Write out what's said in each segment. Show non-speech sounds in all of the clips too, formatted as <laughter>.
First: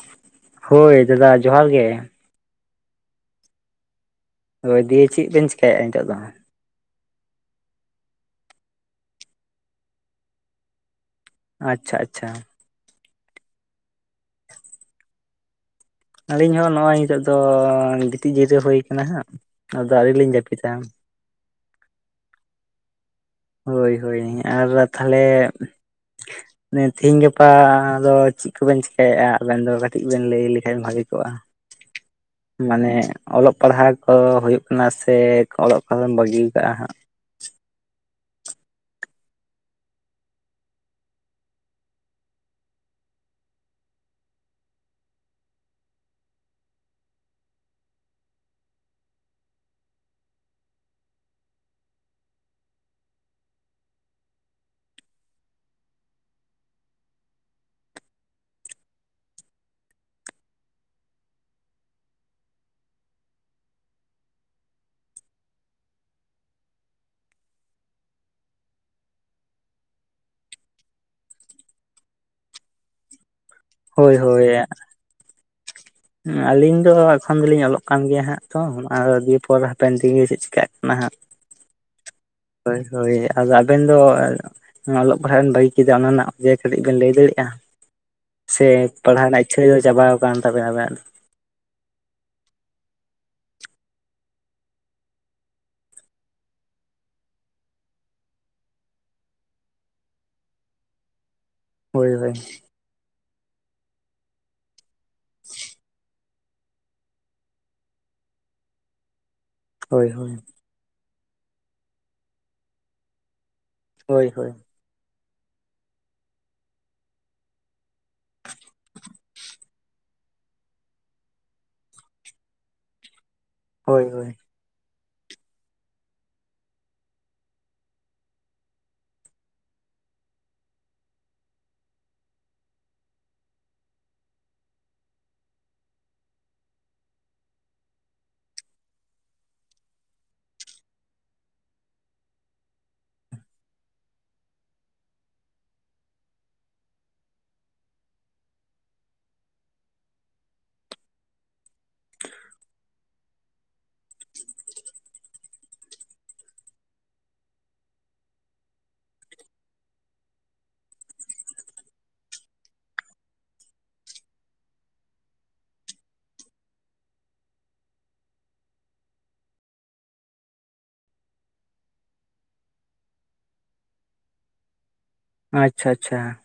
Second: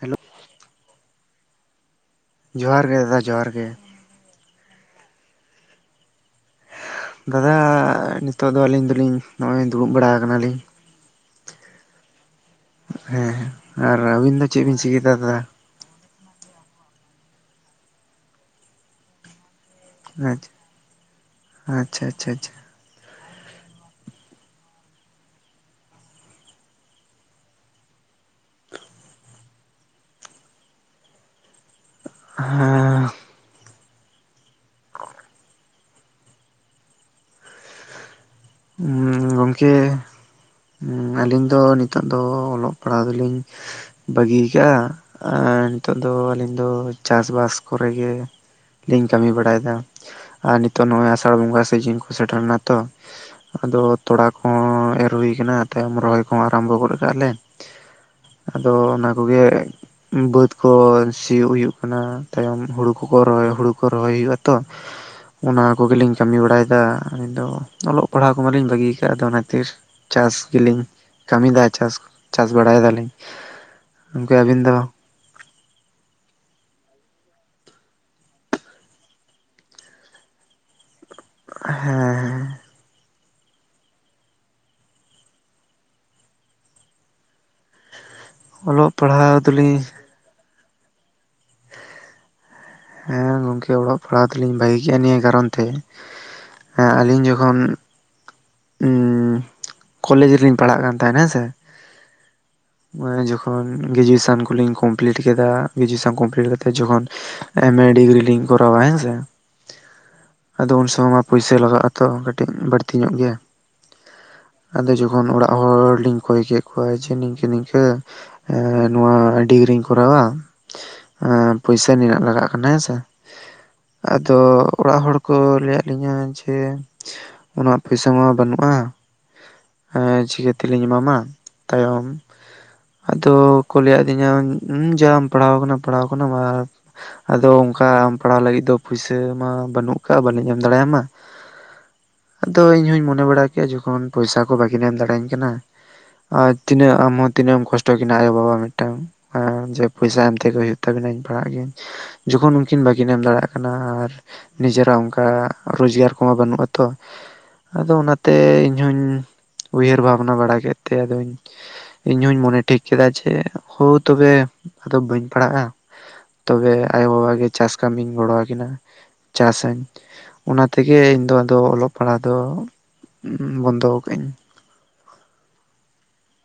Hello ᱦᱳᱭ ᱫᱟᱫᱟ ᱡᱚᱦᱟᱨ ᱜᱮᱼᱼ ᱡᱚᱦᱟᱨ ᱜᱮ ᱫᱟᱫᱟ ᱡᱚᱦᱟᱨ ᱜᱮ, ᱦᱳᱭ ᱫᱤᱭᱮ ᱪᱮᱫ ᱵᱮᱱ ᱪᱤᱠᱟᱭᱮᱫᱼᱟ ᱱᱤᱛᱚᱜ ᱫᱚ ᱫᱟᱫᱟ ᱱᱤᱛᱚᱜ ᱫᱚ ᱟᱹᱞᱤᱧ ᱫᱚᱞᱤᱧ ᱱᱚᱜᱼᱚᱭ ᱫᱩᱲᱩᱵ ᱵᱟᱲᱟ ᱟᱠᱟᱱᱟᱞᱤᱧ ᱟᱪᱪᱷᱟ ᱟᱪᱪᱷᱟ ᱦᱮᱸ ᱦᱮᱸ ᱟᱨ ᱟᱹᱵᱤᱱ ᱫᱚ ᱪᱮᱫ ᱵᱤᱱ ᱪᱤᱠᱟᱭ ᱫᱟ ᱫᱟᱫᱟᱼᱼ ᱟᱹᱞᱤᱧ ᱦᱚᱸ ᱱᱚᱜᱼᱚᱭ ᱱᱤᱛᱳᱜ ᱫᱚ ᱜᱤᱛᱤᱡ ᱡᱤᱨᱟᱹᱣ ᱦᱩᱭ ᱠᱟᱱᱟ ᱦᱟᱸᱜ ᱟᱫᱚ ᱟᱹᱣᱨᱤ ᱞᱤᱧ ᱡᱟᱹᱯᱤᱫᱟ ᱟᱪᱪᱷᱟ ᱟᱪᱪᱷᱟ ᱟᱪᱪᱷᱟ ᱦᱳᱭ ᱦᱳᱭ ᱟᱨ ᱛᱟᱦᱚᱞᱮᱼᱼ ᱛᱮᱦᱮᱧ ᱜᱟᱯᱟ ᱫᱚ ᱪᱮᱫ ᱠᱚᱵᱮᱱ ᱪᱮᱠᱟᱭᱮᱫᱼᱟ ᱟᱵᱮᱱ ᱫᱚ ᱠᱟᱹᱴᱤᱡ ᱵᱮᱱ ᱞᱟᱹᱭ ᱞᱮᱠᱷᱟᱱ ᱵᱷᱟᱹᱜᱤ ᱠᱚᱜᱼᱟ᱾ <inaudible> ᱢᱟᱱᱮ ᱦᱮᱸ ᱚᱞᱚᱜ ᱯᱟᱲᱦᱟᱣ ᱠᱚ ᱦᱩᱭᱩᱜ ᱠᱟᱱᱟ ᱥᱮ ᱚᱞᱚᱜ ᱯᱟᱲᱦᱟᱣᱮᱢ ᱵᱟᱹᱜᱤ ᱠᱟᱜᱼᱟ ᱦᱟᱸᱜ᱾ ᱩᱸ ᱜᱚᱝᱠᱮᱼᱼ ᱟᱞᱤᱧ ᱫᱚ ᱱᱤᱛᱚᱜ ᱫᱚ ᱚᱞᱚᱜ ᱯᱟᱲᱦᱟᱣ ᱫᱚᱞᱤᱧᱼᱼ ᱵᱟᱹᱜᱤ ᱠᱟᱜᱼᱟ ᱟᱨ ᱱᱤᱛᱚᱜ ᱫᱚ ᱟᱹᱞᱤᱧ ᱫᱚ ᱪᱟᱥᱵᱟᱥ ᱠᱚᱨᱮᱜ ᱜᱮᱼᱼ ᱞᱤᱧ ᱠᱟᱹᱢᱤ ᱵᱟᱲᱟᱭ ᱮᱫᱟ ᱟᱨ ᱱᱤᱛᱚᱜ ᱱᱚᱜᱼᱚᱭ ᱟᱥᱟᱲ ᱵᱚᱸᱜᱟ ᱥᱤᱡᱤᱱ ᱠᱚ ᱥᱮᱴᱮᱨᱱᱟ ᱛᱚ᱾ ᱟᱫᱚ ᱛᱚᱲᱟ ᱠᱚᱦᱚᱸ ᱮᱨ ᱦᱩᱭ ᱠᱟᱱᱟ ᱛᱟᱭᱚᱢ ᱨᱚᱦᱚᱭ ᱠᱚᱦᱚᱸ ᱟᱨᱟᱢᱵᱚ ᱜᱚᱫ ᱠᱟᱜᱟᱞᱮ᱾ ᱟᱫᱚ ᱚᱱᱟ ᱠᱚᱜᱮ᱾ ᱵᱟᱹᱫᱽ ᱠᱚ ᱥᱤᱭᱳᱜ ᱦᱩᱭᱩᱜ ᱠᱟᱱᱟ ᱛᱟᱭᱚᱢ ᱦᱩᱲᱩ ᱠᱚᱠᱚ ᱨᱚᱦᱟᱭ ᱦᱩᱲᱩ ᱠᱚ ᱨᱚᱦᱚᱭ ᱦᱩᱭᱩᱜᱼᱟ ᱛᱚ᱾ ᱚᱱᱟ ᱠᱚᱜᱮᱞᱤᱧ ᱠᱟᱹᱢᱤ ᱵᱟᱲᱟᱭᱮᱫᱟ ᱟᱹᱞᱤᱧ ᱫᱚ ᱚᱞᱚᱜᱼᱼ ᱯᱟᱲᱦᱟᱣ ᱠᱚᱢᱟᱞᱤᱧ ᱵᱟᱹᱜᱤ ᱠᱟᱜᱼᱟ ᱟᱫᱚ ᱚᱱᱟ ᱠᱷᱟᱹᱛᱤᱨ ᱪᱟᱥ ᱜᱮᱞᱤᱧᱼᱼ ᱠᱟᱹᱢᱤ ᱫᱟ ᱪᱟᱥ ᱪᱟᱥ ᱵᱟᱲᱟᱭ ᱫᱟᱞᱤᱧ ᱦᱳᱭ ᱜᱳᱝᱠᱮ ᱟᱹᱵᱤᱱ ᱫᱚ, ᱟᱞᱤᱧ ᱫᱚ ᱮᱠᱷᱚᱱ ᱫᱚᱞᱤᱧ ᱚᱞᱚᱜ ᱠᱟᱱ ᱜᱮᱭᱟ ᱦᱟᱸᱜ ᱛᱚ ᱫᱤᱭᱮ ᱯᱚᱨ ᱦᱟᱯᱮᱱ ᱫᱤᱱ ᱜᱮ ᱪᱮᱫ ᱪᱮᱟᱹᱜ ᱠᱟᱱᱟ ᱦᱟᱸᱜ᱾ ᱦᱮᱸ ᱦᱮᱸ᱾ ᱦᱳᱭ ᱦᱳᱭ ᱟᱫᱚ ᱟᱵᱮᱱ ᱫᱚ᱾ ᱚᱞᱚᱜ ᱯᱟᱲᱦᱟᱜ ᱵᱤᱱ ᱵᱟᱹᱜᱤ ᱠᱮᱫᱟ ᱚᱱᱟ ᱨᱮᱱᱟᱜ ᱜᱮ ᱠᱟᱹᱴᱤᱡ ᱵᱮᱱ ᱞᱟᱹᱭ ᱫᱟᱲᱮᱭᱟᱜᱼᱟ᱾ ᱥᱮ ᱚᱞᱚᱜ ᱯᱟᱲᱦᱟᱣ ᱨᱮᱱᱟᱜ ᱤᱪᱪᱷᱟᱹ ᱫᱚ ᱫᱚᱞᱤᱧ ᱪᱟᱵᱟᱣ ᱠᱟᱱ ᱛᱟᱵᱮᱱᱟ ᱟᱵᱮᱱᱟᱜ ᱫᱚ᱾ ᱦᱮᱸ ᱜᱚᱝᱠᱮ ᱚᱞᱚᱜ ᱯᱟᱲᱦᱟᱣ ᱫᱚᱞᱤᱧ ᱵᱷᱟᱜᱤ ᱠᱮᱜᱼᱟ ᱱᱤᱭᱟᱹ ᱠᱟᱨᱚᱱ ᱛᱮ ᱟᱹᱞᱤᱧ ᱡᱚᱠᱷᱚᱱᱼᱼ ᱠᱚᱞᱮᱡᱽ ᱨᱮᱞᱤᱧ ᱯᱟᱲᱦᱟᱜ ᱠᱟᱱ ᱛᱟᱦᱮᱸᱱᱟ ᱦᱮᱸᱥᱮᱼᱼ ᱦᱳᱭ ᱦᱳᱭ᱾ ᱱᱚᱭ ᱡᱚᱠᱷᱚᱱ ᱜᱨᱮᱡᱩᱭᱮᱥᱚᱱ ᱠᱚᱞᱤᱧ ᱠᱚᱢᱯᱤᱞᱤᱴ ᱠᱮᱫᱟ ᱜᱨᱮᱡᱩᱭᱮᱥᱚᱱ ᱠᱚᱢᱯᱞᱤᱴ ᱠᱟᱛᱮ᱾ ᱡᱚᱠᱷᱱ ᱮᱢ ᱮ ᱰᱤᱜᱽᱨᱤ ᱞᱤᱝ ᱠᱚᱨᱟᱣ ᱟ ᱦᱮᱸᱥᱮᱸᱼᱼ ᱦᱳᱭ ᱦᱳᱭ᱾ ᱟᱫᱚ ᱩᱱ ᱥᱩᱢᱳᱭ ᱢᱟ ᱯᱩᱭᱥᱟ ᱞᱟᱜᱟᱜ ᱟᱛᱚ ᱠᱟᱹᱴᱤᱡ ᱵᱟᱹᱲᱛᱤ ᱧᱚᱜ ᱜᱮ ᱾ ᱦᱳᱭ ᱦᱳᱭ ᱾ ᱟᱫᱚ ᱡᱚᱠᱷᱚᱱ ᱚᱲᱟᱜ ᱦᱚᱲᱞᱤᱧ ᱠᱚᱭ ᱠᱮᱫ ᱠᱚᱣᱟ ᱡᱮ ᱱᱤᱝᱠᱟᱹ ᱱᱤᱝᱠᱟᱹ ᱾ ᱮ ᱱᱚᱣᱟ ᱰᱤᱜᱽᱨᱤᱧ ᱠᱚᱨᱟᱣᱟ ᱾ ᱯᱩᱭᱥᱟᱹ ᱱᱤᱱᱟᱹᱜ ᱞᱟᱜᱟᱜ ᱠᱟᱱᱟ ᱦᱮᱸᱥᱮᱸ᱾ ᱦᱳᱭ ᱦᱳᱭ ᱟᱫᱚ ᱚᱲᱟᱜ ᱦᱚᱲᱠᱩ ᱞᱟᱹᱭ ᱟᱫ ᱞᱤᱧᱟᱹ ᱡᱮ ᱚᱱᱟ ᱯᱩᱥᱟᱼᱼ ᱟᱢᱟ ᱵᱟᱹᱱᱩᱜᱼᱟ ᱪᱤᱠᱟᱹ ᱛᱮᱞᱤᱧ ᱮᱢᱟᱢᱟ ᱛᱟᱭᱚᱢ ᱾ ᱟᱫᱚ ᱠᱚ ᱞᱮᱭᱟᱫ ᱞᱤᱧᱟ ᱡᱟᱢ ᱯᱟᱲᱦᱟᱣ ᱠᱟᱱᱟ ᱯᱟᱲᱦᱟᱣ ᱠᱟᱱᱟᱢ ᱟᱨ ᱾ ᱟᱫᱚ ᱚᱱᱠᱟ ᱟᱢ ᱯᱟᱲᱦᱟᱣ ᱞᱟᱹᱜᱤᱫ ᱫᱚ ᱯᱩᱭᱥᱟᱹ ᱢᱟ ᱵᱟᱹᱱᱩᱜ ᱠᱟᱜ ᱵᱟᱹᱞᱤᱧ ᱮᱢ ᱫᱟᱲᱮᱭᱟᱢᱟ ᱾ ᱟᱫᱚ ᱤᱧ ᱦᱚᱧ ᱢᱚᱱᱮ ᱵᱟᱲᱟ ᱠᱮᱜ-ᱟ ᱡᱚᱠᱷᱚᱱ ᱯᱩᱭᱥᱟ ᱠᱚ ᱵᱟᱹᱠᱤᱱ ᱮᱢ ᱫᱟᱲᱮᱟᱹᱧ ᱠᱟᱱᱟ᱾ ᱟᱨ ᱛᱤᱱᱟᱹᱜ ᱟᱢᱦᱚᱸ ᱛᱤᱱᱟᱹᱜ ᱮᱢ ᱠᱚᱥᱴᱚ ᱠᱤᱱᱟ ᱟᱭᱳᱵᱟᱵᱟ ᱢᱤᱫᱴᱟᱝ᱾ ᱦᱮᱸ ᱡᱮ ᱯᱩᱭᱥᱟ ᱮᱢᱛᱮᱜᱮ ᱦᱳᱭᱳᱜ ᱛᱟᱵᱤᱱᱟ ᱤᱧ ᱯᱟᱲᱦᱟᱜ ᱜᱤᱭᱟᱹᱧ ᱾ ᱡᱚᱠᱷᱚᱱ ᱩᱱᱠᱤᱱ ᱵᱟᱹᱠᱤᱱ ᱮᱢ ᱫᱟᱲᱮᱭᱟᱜ ᱠᱟᱱᱟ ᱟᱨ ᱾ ᱱᱤᱡᱮᱨᱟᱜ ᱚᱱᱠᱟ ᱨᱳᱡᱽᱜᱟᱨ ᱠᱚᱢᱟ ᱵᱟᱹᱱᱩᱜ ᱟᱛᱚ ᱾ ᱟᱫᱚ ᱚᱱᱟᱛᱮ ᱤᱧᱦᱚᱧ ᱩᱭᱦᱟᱹᱨ ᱵᱷᱟᱵᱽᱱᱟ ᱵᱟᱲᱟ ᱠᱮᱫ ᱛᱮ ᱟᱫᱚᱧ ᱾ ᱤᱧᱦᱩᱧ ᱢᱚᱱᱮ ᱴᱷᱤᱠ ᱠᱮᱫᱟ ᱡᱮ ᱦᱳ ᱛᱚᱵᱮ ᱟᱫᱚ ᱵᱟᱹᱧ ᱯᱟᱲᱦᱟᱜᱼᱟ ᱾ ᱛᱚᱵᱮ ᱟᱭᱳᱵᱟᱵᱟᱜ ᱜᱮ ᱪᱟᱥ ᱠᱟᱹᱢᱤᱧ ᱜᱚᱲᱚᱣᱟᱠᱤᱱᱟ ᱾ ᱪᱟᱥᱟᱹᱧ ᱚᱱᱟ ᱛᱮᱜᱮ ᱤᱧ ᱫᱚ ᱟᱫᱚ ᱚᱞᱚᱜ ᱯᱟᱲᱦᱟᱟ ᱾ ᱫᱚ ᱵᱚᱱᱫᱚ ᱠᱟᱹᱜ ᱟᱹᱧ ᱾ ᱟᱪᱪᱷᱟ ᱟᱪᱪᱷᱟ ᱾